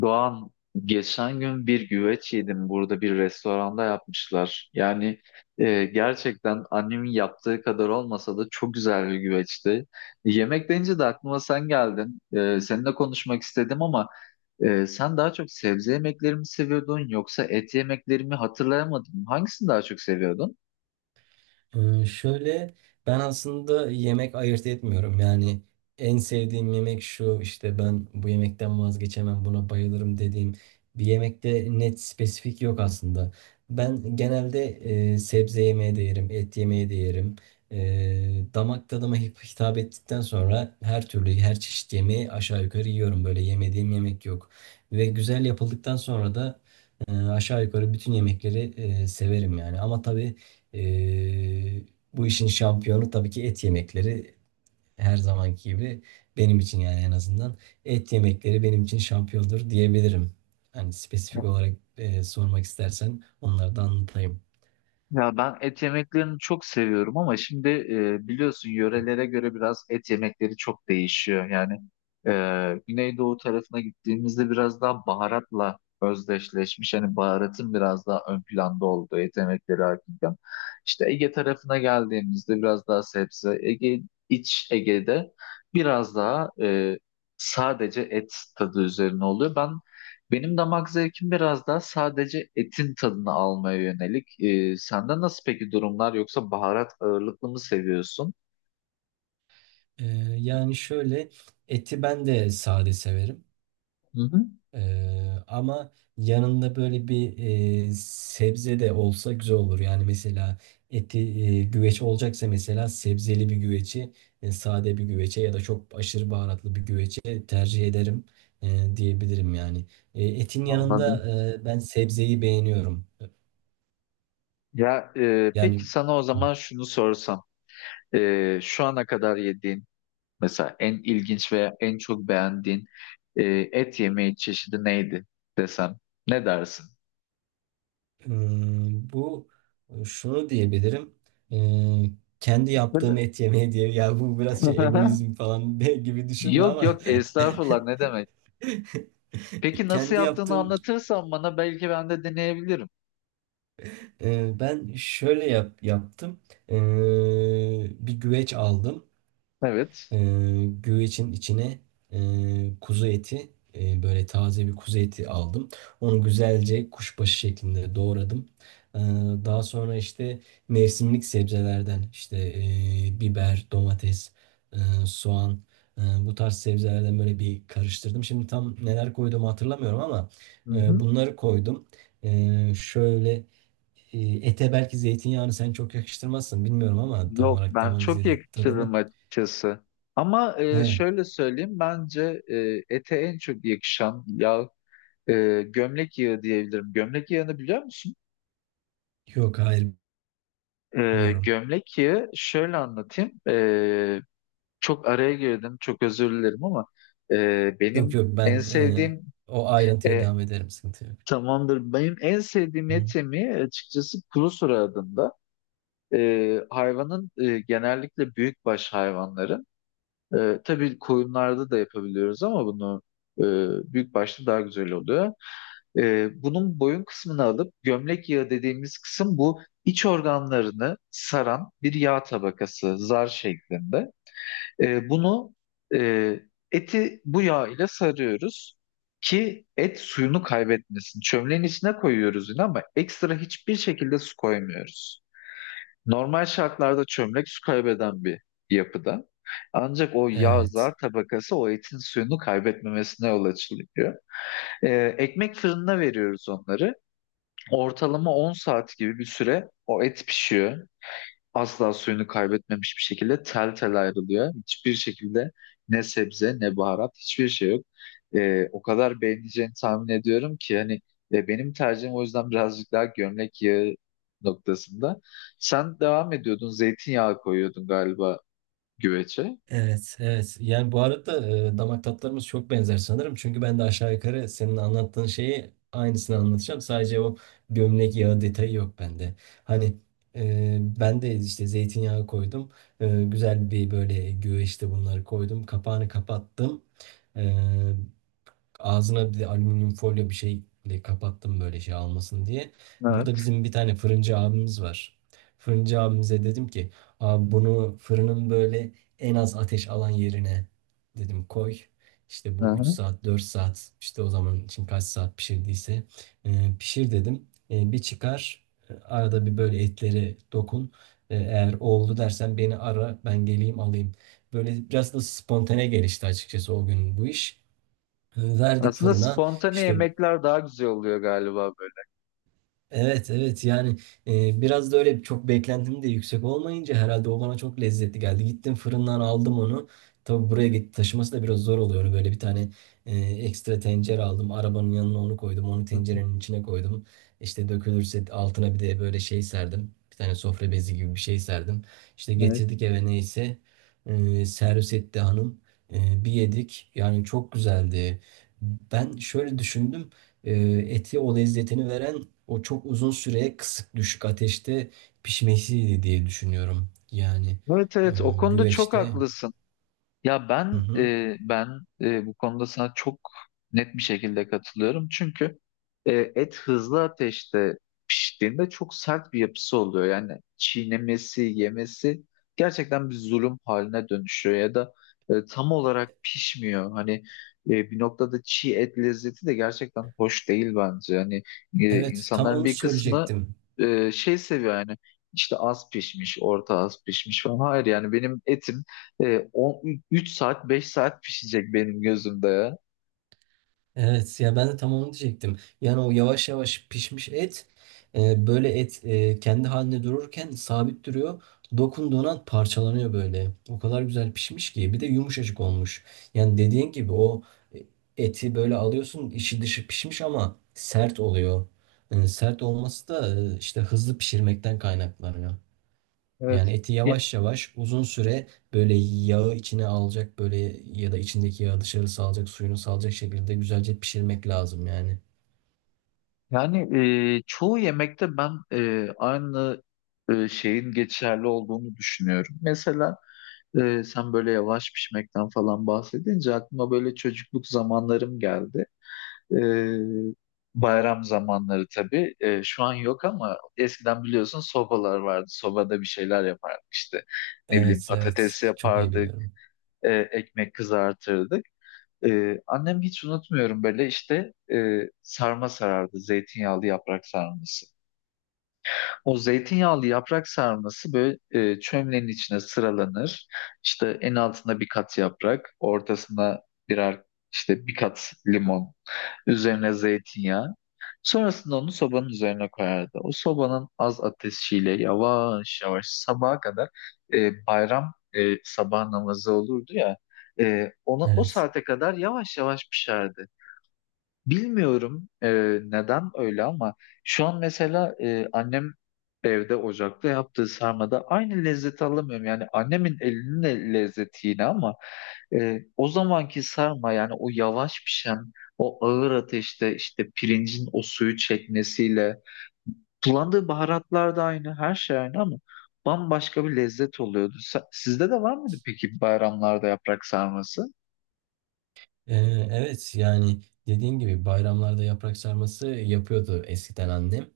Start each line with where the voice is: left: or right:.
left: Doğan, geçen gün bir güveç yedim burada bir restoranda yapmışlar. Gerçekten annemin yaptığı kadar olmasa da çok güzel bir güveçti. Yemek deyince de aklıma sen geldin. Seninle konuşmak istedim ama sen daha çok sebze yemekleri mi seviyordun yoksa et yemekleri mi hatırlayamadım. Hangisini daha çok seviyordun?
right: Şöyle, ben aslında yemek ayırt etmiyorum. Yani en sevdiğim yemek şu işte ben bu yemekten vazgeçemem buna bayılırım dediğim bir yemekte net spesifik yok aslında. Ben genelde sebze yemeği de yerim, et yemeği de yerim. Damak tadıma hitap ettikten sonra her türlü her çeşit yemeği aşağı yukarı yiyorum. Böyle yemediğim yemek yok. Ve güzel yapıldıktan sonra da aşağı yukarı bütün yemekleri severim yani. Ama tabii ee, bu işin şampiyonu tabii ki et yemekleri her zamanki gibi benim için, yani en azından et yemekleri benim için şampiyondur diyebilirim. Hani spesifik olarak sormak istersen onları da anlatayım.
left: Ya ben et yemeklerini çok seviyorum ama şimdi biliyorsun yörelere göre biraz et yemekleri çok değişiyor. Güneydoğu tarafına gittiğimizde biraz daha baharatla özdeşleşmiş. Hani baharatın biraz daha ön planda olduğu et yemekleri hakkında. İşte Ege tarafına geldiğimizde biraz daha sebze. Ege, iç Ege'de biraz daha sadece et tadı üzerine oluyor. Ben benim damak zevkim biraz daha sadece etin tadını almaya yönelik. Sende nasıl peki durumlar, yoksa baharat ağırlıklı mı seviyorsun?
right: Ee, yani şöyle, eti ben de sade severim.
left: Hı hı,
right: Ama yanında böyle bir sebze de olsa güzel olur. Yani mesela eti güveç olacaksa mesela sebzeli bir güveci, sade bir güvece ya da çok aşırı baharatlı bir güvece tercih ederim diyebilirim yani. Etin
left: anladım.
right: yanında ben sebzeyi beğeniyorum.
left: Peki
right: Yani
left: sana o
right: hı.
left: zaman şunu sorsam. Şu ana kadar yediğin, mesela en ilginç veya en çok beğendiğin e, et yemeği çeşidi neydi desem, ne dersin?
right: Hmm, bu şunu diyebilirim. Ee, Kendi yaptığım
left: Böyle-
right: et yemeği diye, ya bu biraz şey egoizm falan gibi düşünme
left: Yok
right: ama
left: yok, estağfurullah, ne demek. Peki nasıl
right: kendi
left: yaptığını
right: yaptığım,
left: anlatırsan bana, belki ben de deneyebilirim.
right: ben şöyle yaptım. Ee, Bir güveç aldım.
left: Evet.
right: Güvecin içine kuzu eti, böyle taze bir kuzu eti aldım. Onu güzelce kuşbaşı şeklinde doğradım. Ee, Daha sonra işte mevsimlik sebzelerden işte biber, domates, e, soğan, bu tarz sebzelerden böyle bir karıştırdım. Şimdi tam neler koyduğumu hatırlamıyorum ama
left: Hı hı.
right: bunları koydum. Şöyle, ete belki zeytinyağını sen çok yakıştırmazsın bilmiyorum ama tam
left: Yok,
right: olarak tam
left: ben
right: hangi
left: çok
right: zeytin tadını.
left: yakıştırırım açıkçası. Ama şöyle söyleyeyim, bence ete en çok yakışan yağ gömlek yağı diyebilirim. Gömlek yağını biliyor musun?
right: Yok hayır bilmiyorum.
left: Gömlek yağı şöyle anlatayım. Çok araya girdim, çok özür dilerim ama e,
right: Yok
left: benim
right: yok,
left: en
right: ben
left: sevdiğim
right: o ayrıntıya
left: e,
right: devam ederim, sıkıntı yok.
left: tamamdır, benim en sevdiğim
right: Hı.
left: et yemeği, açıkçası, kuru sura adında. Hayvanın, genellikle büyükbaş hayvanları. Tabii koyunlarda da yapabiliyoruz ama bunu e, büyük başta daha güzel oluyor. Bunun boyun kısmını alıp gömlek yağı dediğimiz kısım, bu iç organlarını saran bir yağ tabakası zar şeklinde. E, bunu e, Eti bu yağ ile sarıyoruz ki et suyunu kaybetmesin. Çömleğin içine koyuyoruz yine ama ekstra hiçbir şekilde su koymuyoruz. Normal şartlarda çömlek su kaybeden bir yapıda. Ancak o yağ zar
right: Evet.
left: tabakası o etin suyunu kaybetmemesine yol açılıyor. Ekmek fırınına veriyoruz onları. Ortalama 10 saat gibi bir süre o et pişiyor, asla suyunu kaybetmemiş bir şekilde tel tel ayrılıyor. Hiçbir şekilde ne sebze ne baharat, hiçbir şey yok. O kadar beğeneceğini tahmin ediyorum ki hani, ve benim tercihim o yüzden birazcık daha gömlek yağı noktasında. Sen devam ediyordun, zeytinyağı koyuyordun galiba güveçe.
right: Evet, evet. Yani bu arada damak tatlarımız çok benzer sanırım. Çünkü ben de aşağı yukarı senin anlattığın şeyi aynısını anlatacağım. Sadece o gömlek yağı detayı yok bende. Hani ben de işte zeytinyağı koydum. Güzel bir böyle güveçte bunları koydum. Kapağını kapattım. E, Ağzına bir de alüminyum folyo bir şeyle kapattım, böyle şey almasın diye. Burada
left: Evet.
right: bizim bir tane fırıncı abimiz var. Fırıncı abimize dedim ki, abi bunu fırının böyle en az ateş alan yerine, dedim, koy. İşte bu 3
left: Hı-hı.
right: saat 4 saat, işte o zaman için kaç saat pişirdiyse pişir dedim. Bir çıkar, arada bir böyle etleri dokun. Eğer oldu dersen beni ara, ben geleyim alayım. Böyle biraz da spontane gelişti açıkçası o gün bu iş. Verdik
left: Aslında
right: fırına
left: spontane
right: işte.
left: yemekler daha güzel oluyor galiba böyle.
right: Evet evet, yani biraz da öyle çok beklentim de yüksek olmayınca herhalde o bana çok lezzetli geldi. Gittim fırından aldım onu. Tabii buraya git taşıması da biraz zor oluyor. Böyle bir tane ekstra tencere aldım. Arabanın yanına onu koydum. Onu
left: Hı hı.
right: tencerenin içine koydum. İşte dökülürse altına bir de böyle şey serdim. Bir tane sofra bezi gibi bir şey serdim. İşte
left: Evet.
right: getirdik eve neyse. Servis etti hanım. Bir yedik. Yani çok güzeldi. Ben şöyle düşündüm. Eti o lezzetini veren o çok uzun süre kısık düşük ateşte pişmesiydi diye düşünüyorum. Yani
left: Evet
right: e,
left: evet, o konuda çok
right: güveçte.
left: haklısın. Ya
right: Hı
left: ben
right: hı.
left: e, ben Bu konuda sana çok net bir şekilde katılıyorum. Çünkü et hızlı ateşte piştiğinde çok sert bir yapısı oluyor. Yani çiğnemesi, yemesi gerçekten bir zulüm haline dönüşüyor ya da tam olarak pişmiyor. Hani bir noktada çiğ et lezzeti de gerçekten hoş değil bence. Hani
right: Evet, tam
left: insanların
right: onu
left: bir kısmı
right: söyleyecektim.
left: şey seviyor yani, işte az pişmiş, orta az pişmiş falan. Hayır, yani benim etim 3 saat 5 saat pişecek benim gözümde ya.
right: Evet ya, ben de tam onu diyecektim. Yani o yavaş yavaş pişmiş et, böyle et, kendi haline dururken sabit duruyor. Dokunduğun an parçalanıyor böyle. O kadar güzel pişmiş ki, bir de yumuşacık olmuş. Yani dediğin gibi o eti böyle alıyorsun, içi dışı pişmiş ama sert oluyor. Sert olması da işte hızlı pişirmekten kaynaklanıyor. Yani
left: Evet.
right: eti
left: Ya-
right: yavaş yavaş uzun süre böyle yağı içine alacak böyle, ya da içindeki yağı dışarı salacak, suyunu salacak şekilde güzelce pişirmek lazım yani.
left: Yani çoğu yemekte ben şeyin geçerli olduğunu düşünüyorum. Mesela sen böyle yavaş pişmekten falan bahsedince aklıma böyle çocukluk zamanlarım geldi. E, Bayram zamanları tabii. Şu an yok ama eskiden biliyorsun sobalar vardı. Sobada bir şeyler yapardık işte. Ne bileyim,
right: Evet
left: patates
right: evet, çok iyi
left: yapardık,
right: biliyorum.
left: ekmek kızartırdık. Annem hiç unutmuyorum, böyle işte sarma sarardı, zeytinyağlı yaprak sarması. O zeytinyağlı yaprak sarması böyle çömlenin içine sıralanır. İşte en altında bir kat yaprak, ortasına birer, işte bir kat limon, üzerine zeytinyağı. Sonrasında onu sobanın üzerine koyardı. O sobanın az ateşiyle yavaş yavaş sabaha kadar, sabah namazı olurdu ya, ona o
right: Evet.
left: saate kadar yavaş yavaş pişerdi. Bilmiyorum neden öyle ama şu an mesela annem evde ocakta yaptığı sarmada aynı lezzeti alamıyorum. Yani annemin elinin lezzeti yine, ama o zamanki sarma, yani o yavaş pişen, o ağır ateşte, işte pirincin o suyu çekmesiyle, kullandığı baharatlar da aynı, her şey aynı ama bambaşka bir lezzet oluyordu. Sizde de var mıydı peki bayramlarda yaprak sarması?
right: Ee, Evet yani, dediğin gibi bayramlarda yaprak sarması yapıyordu eskiden annem.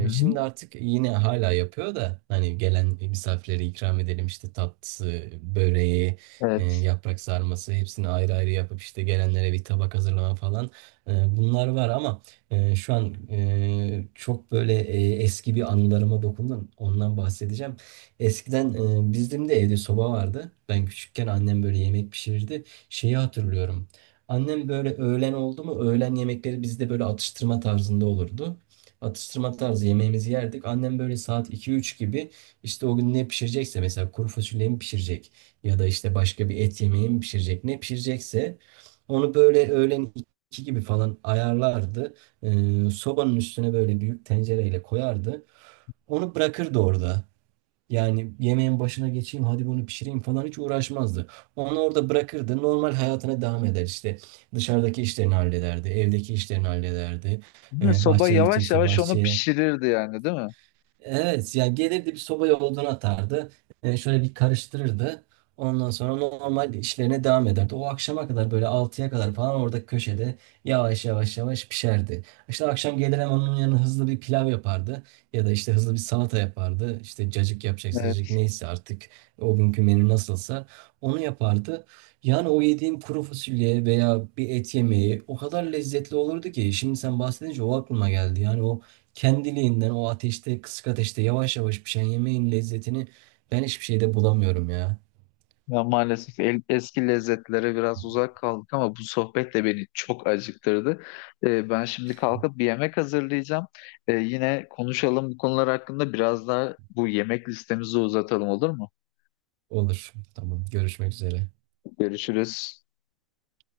left: Hı hı.
right: Şimdi artık yine hala yapıyor da hani gelen misafirlere ikram edelim işte, tatlısı, böreği,
left: Evet.
right: yaprak sarması, hepsini ayrı ayrı yapıp işte gelenlere bir tabak hazırlama falan. Bunlar var ama şu an çok böyle eski bir anılarıma dokundun, ondan bahsedeceğim. Eskiden bizim de evde soba vardı. Ben küçükken annem böyle yemek pişirirdi, şeyi hatırlıyorum. Annem böyle öğlen oldu mu, öğlen yemekleri bizde böyle atıştırma tarzında olurdu. Atıştırma tarzı yemeğimizi yerdik. Annem böyle saat iki üç gibi işte, o gün ne pişirecekse, mesela kuru fasulye mi pişirecek ya da işte başka bir et yemeği mi pişirecek, ne pişirecekse onu böyle öğlen 2 gibi falan ayarlardı. Sobanın üstüne böyle büyük tencereyle koyardı. Onu bırakırdı orada. Yani yemeğin başına geçeyim hadi bunu pişireyim falan, hiç uğraşmazdı. Onu orada bırakırdı, normal hayatına devam eder, işte dışarıdaki işlerini hallederdi, evdeki işlerini hallederdi.
left: Soba
right: Bahçeye
left: yavaş
right: gidecekse
left: yavaş onu
right: bahçeye.
left: pişirirdi yani, değil mi?
right: Evet yani, gelirdi bir sobaya odun atardı. Şöyle bir karıştırırdı. Ondan sonra normal işlerine devam ederdi. O akşama kadar böyle altıya kadar falan orada köşede yavaş yavaş pişerdi. İşte akşam gelir, hemen onun yanına hızlı bir pilav yapardı. Ya da işte hızlı bir salata yapardı. İşte cacık yapacaksa cacık,
left: Evet.
right: neyse artık o günkü menü nasılsa onu yapardı. Yani o yediğim kuru fasulye veya bir et yemeği o kadar lezzetli olurdu ki, şimdi sen bahsedince o aklıma geldi. Yani o kendiliğinden o ateşte, kısık ateşte yavaş yavaş pişen yemeğin lezzetini ben hiçbir şeyde bulamıyorum ya.
left: Ya maalesef eski lezzetlere biraz uzak kaldık, ama bu sohbet de beni çok acıktırdı. Ben şimdi kalkıp bir yemek hazırlayacağım. Yine konuşalım bu konular hakkında, biraz daha bu yemek listemizi uzatalım, olur mu?
right: Olur. Tamam. Görüşmek üzere.
left: Görüşürüz.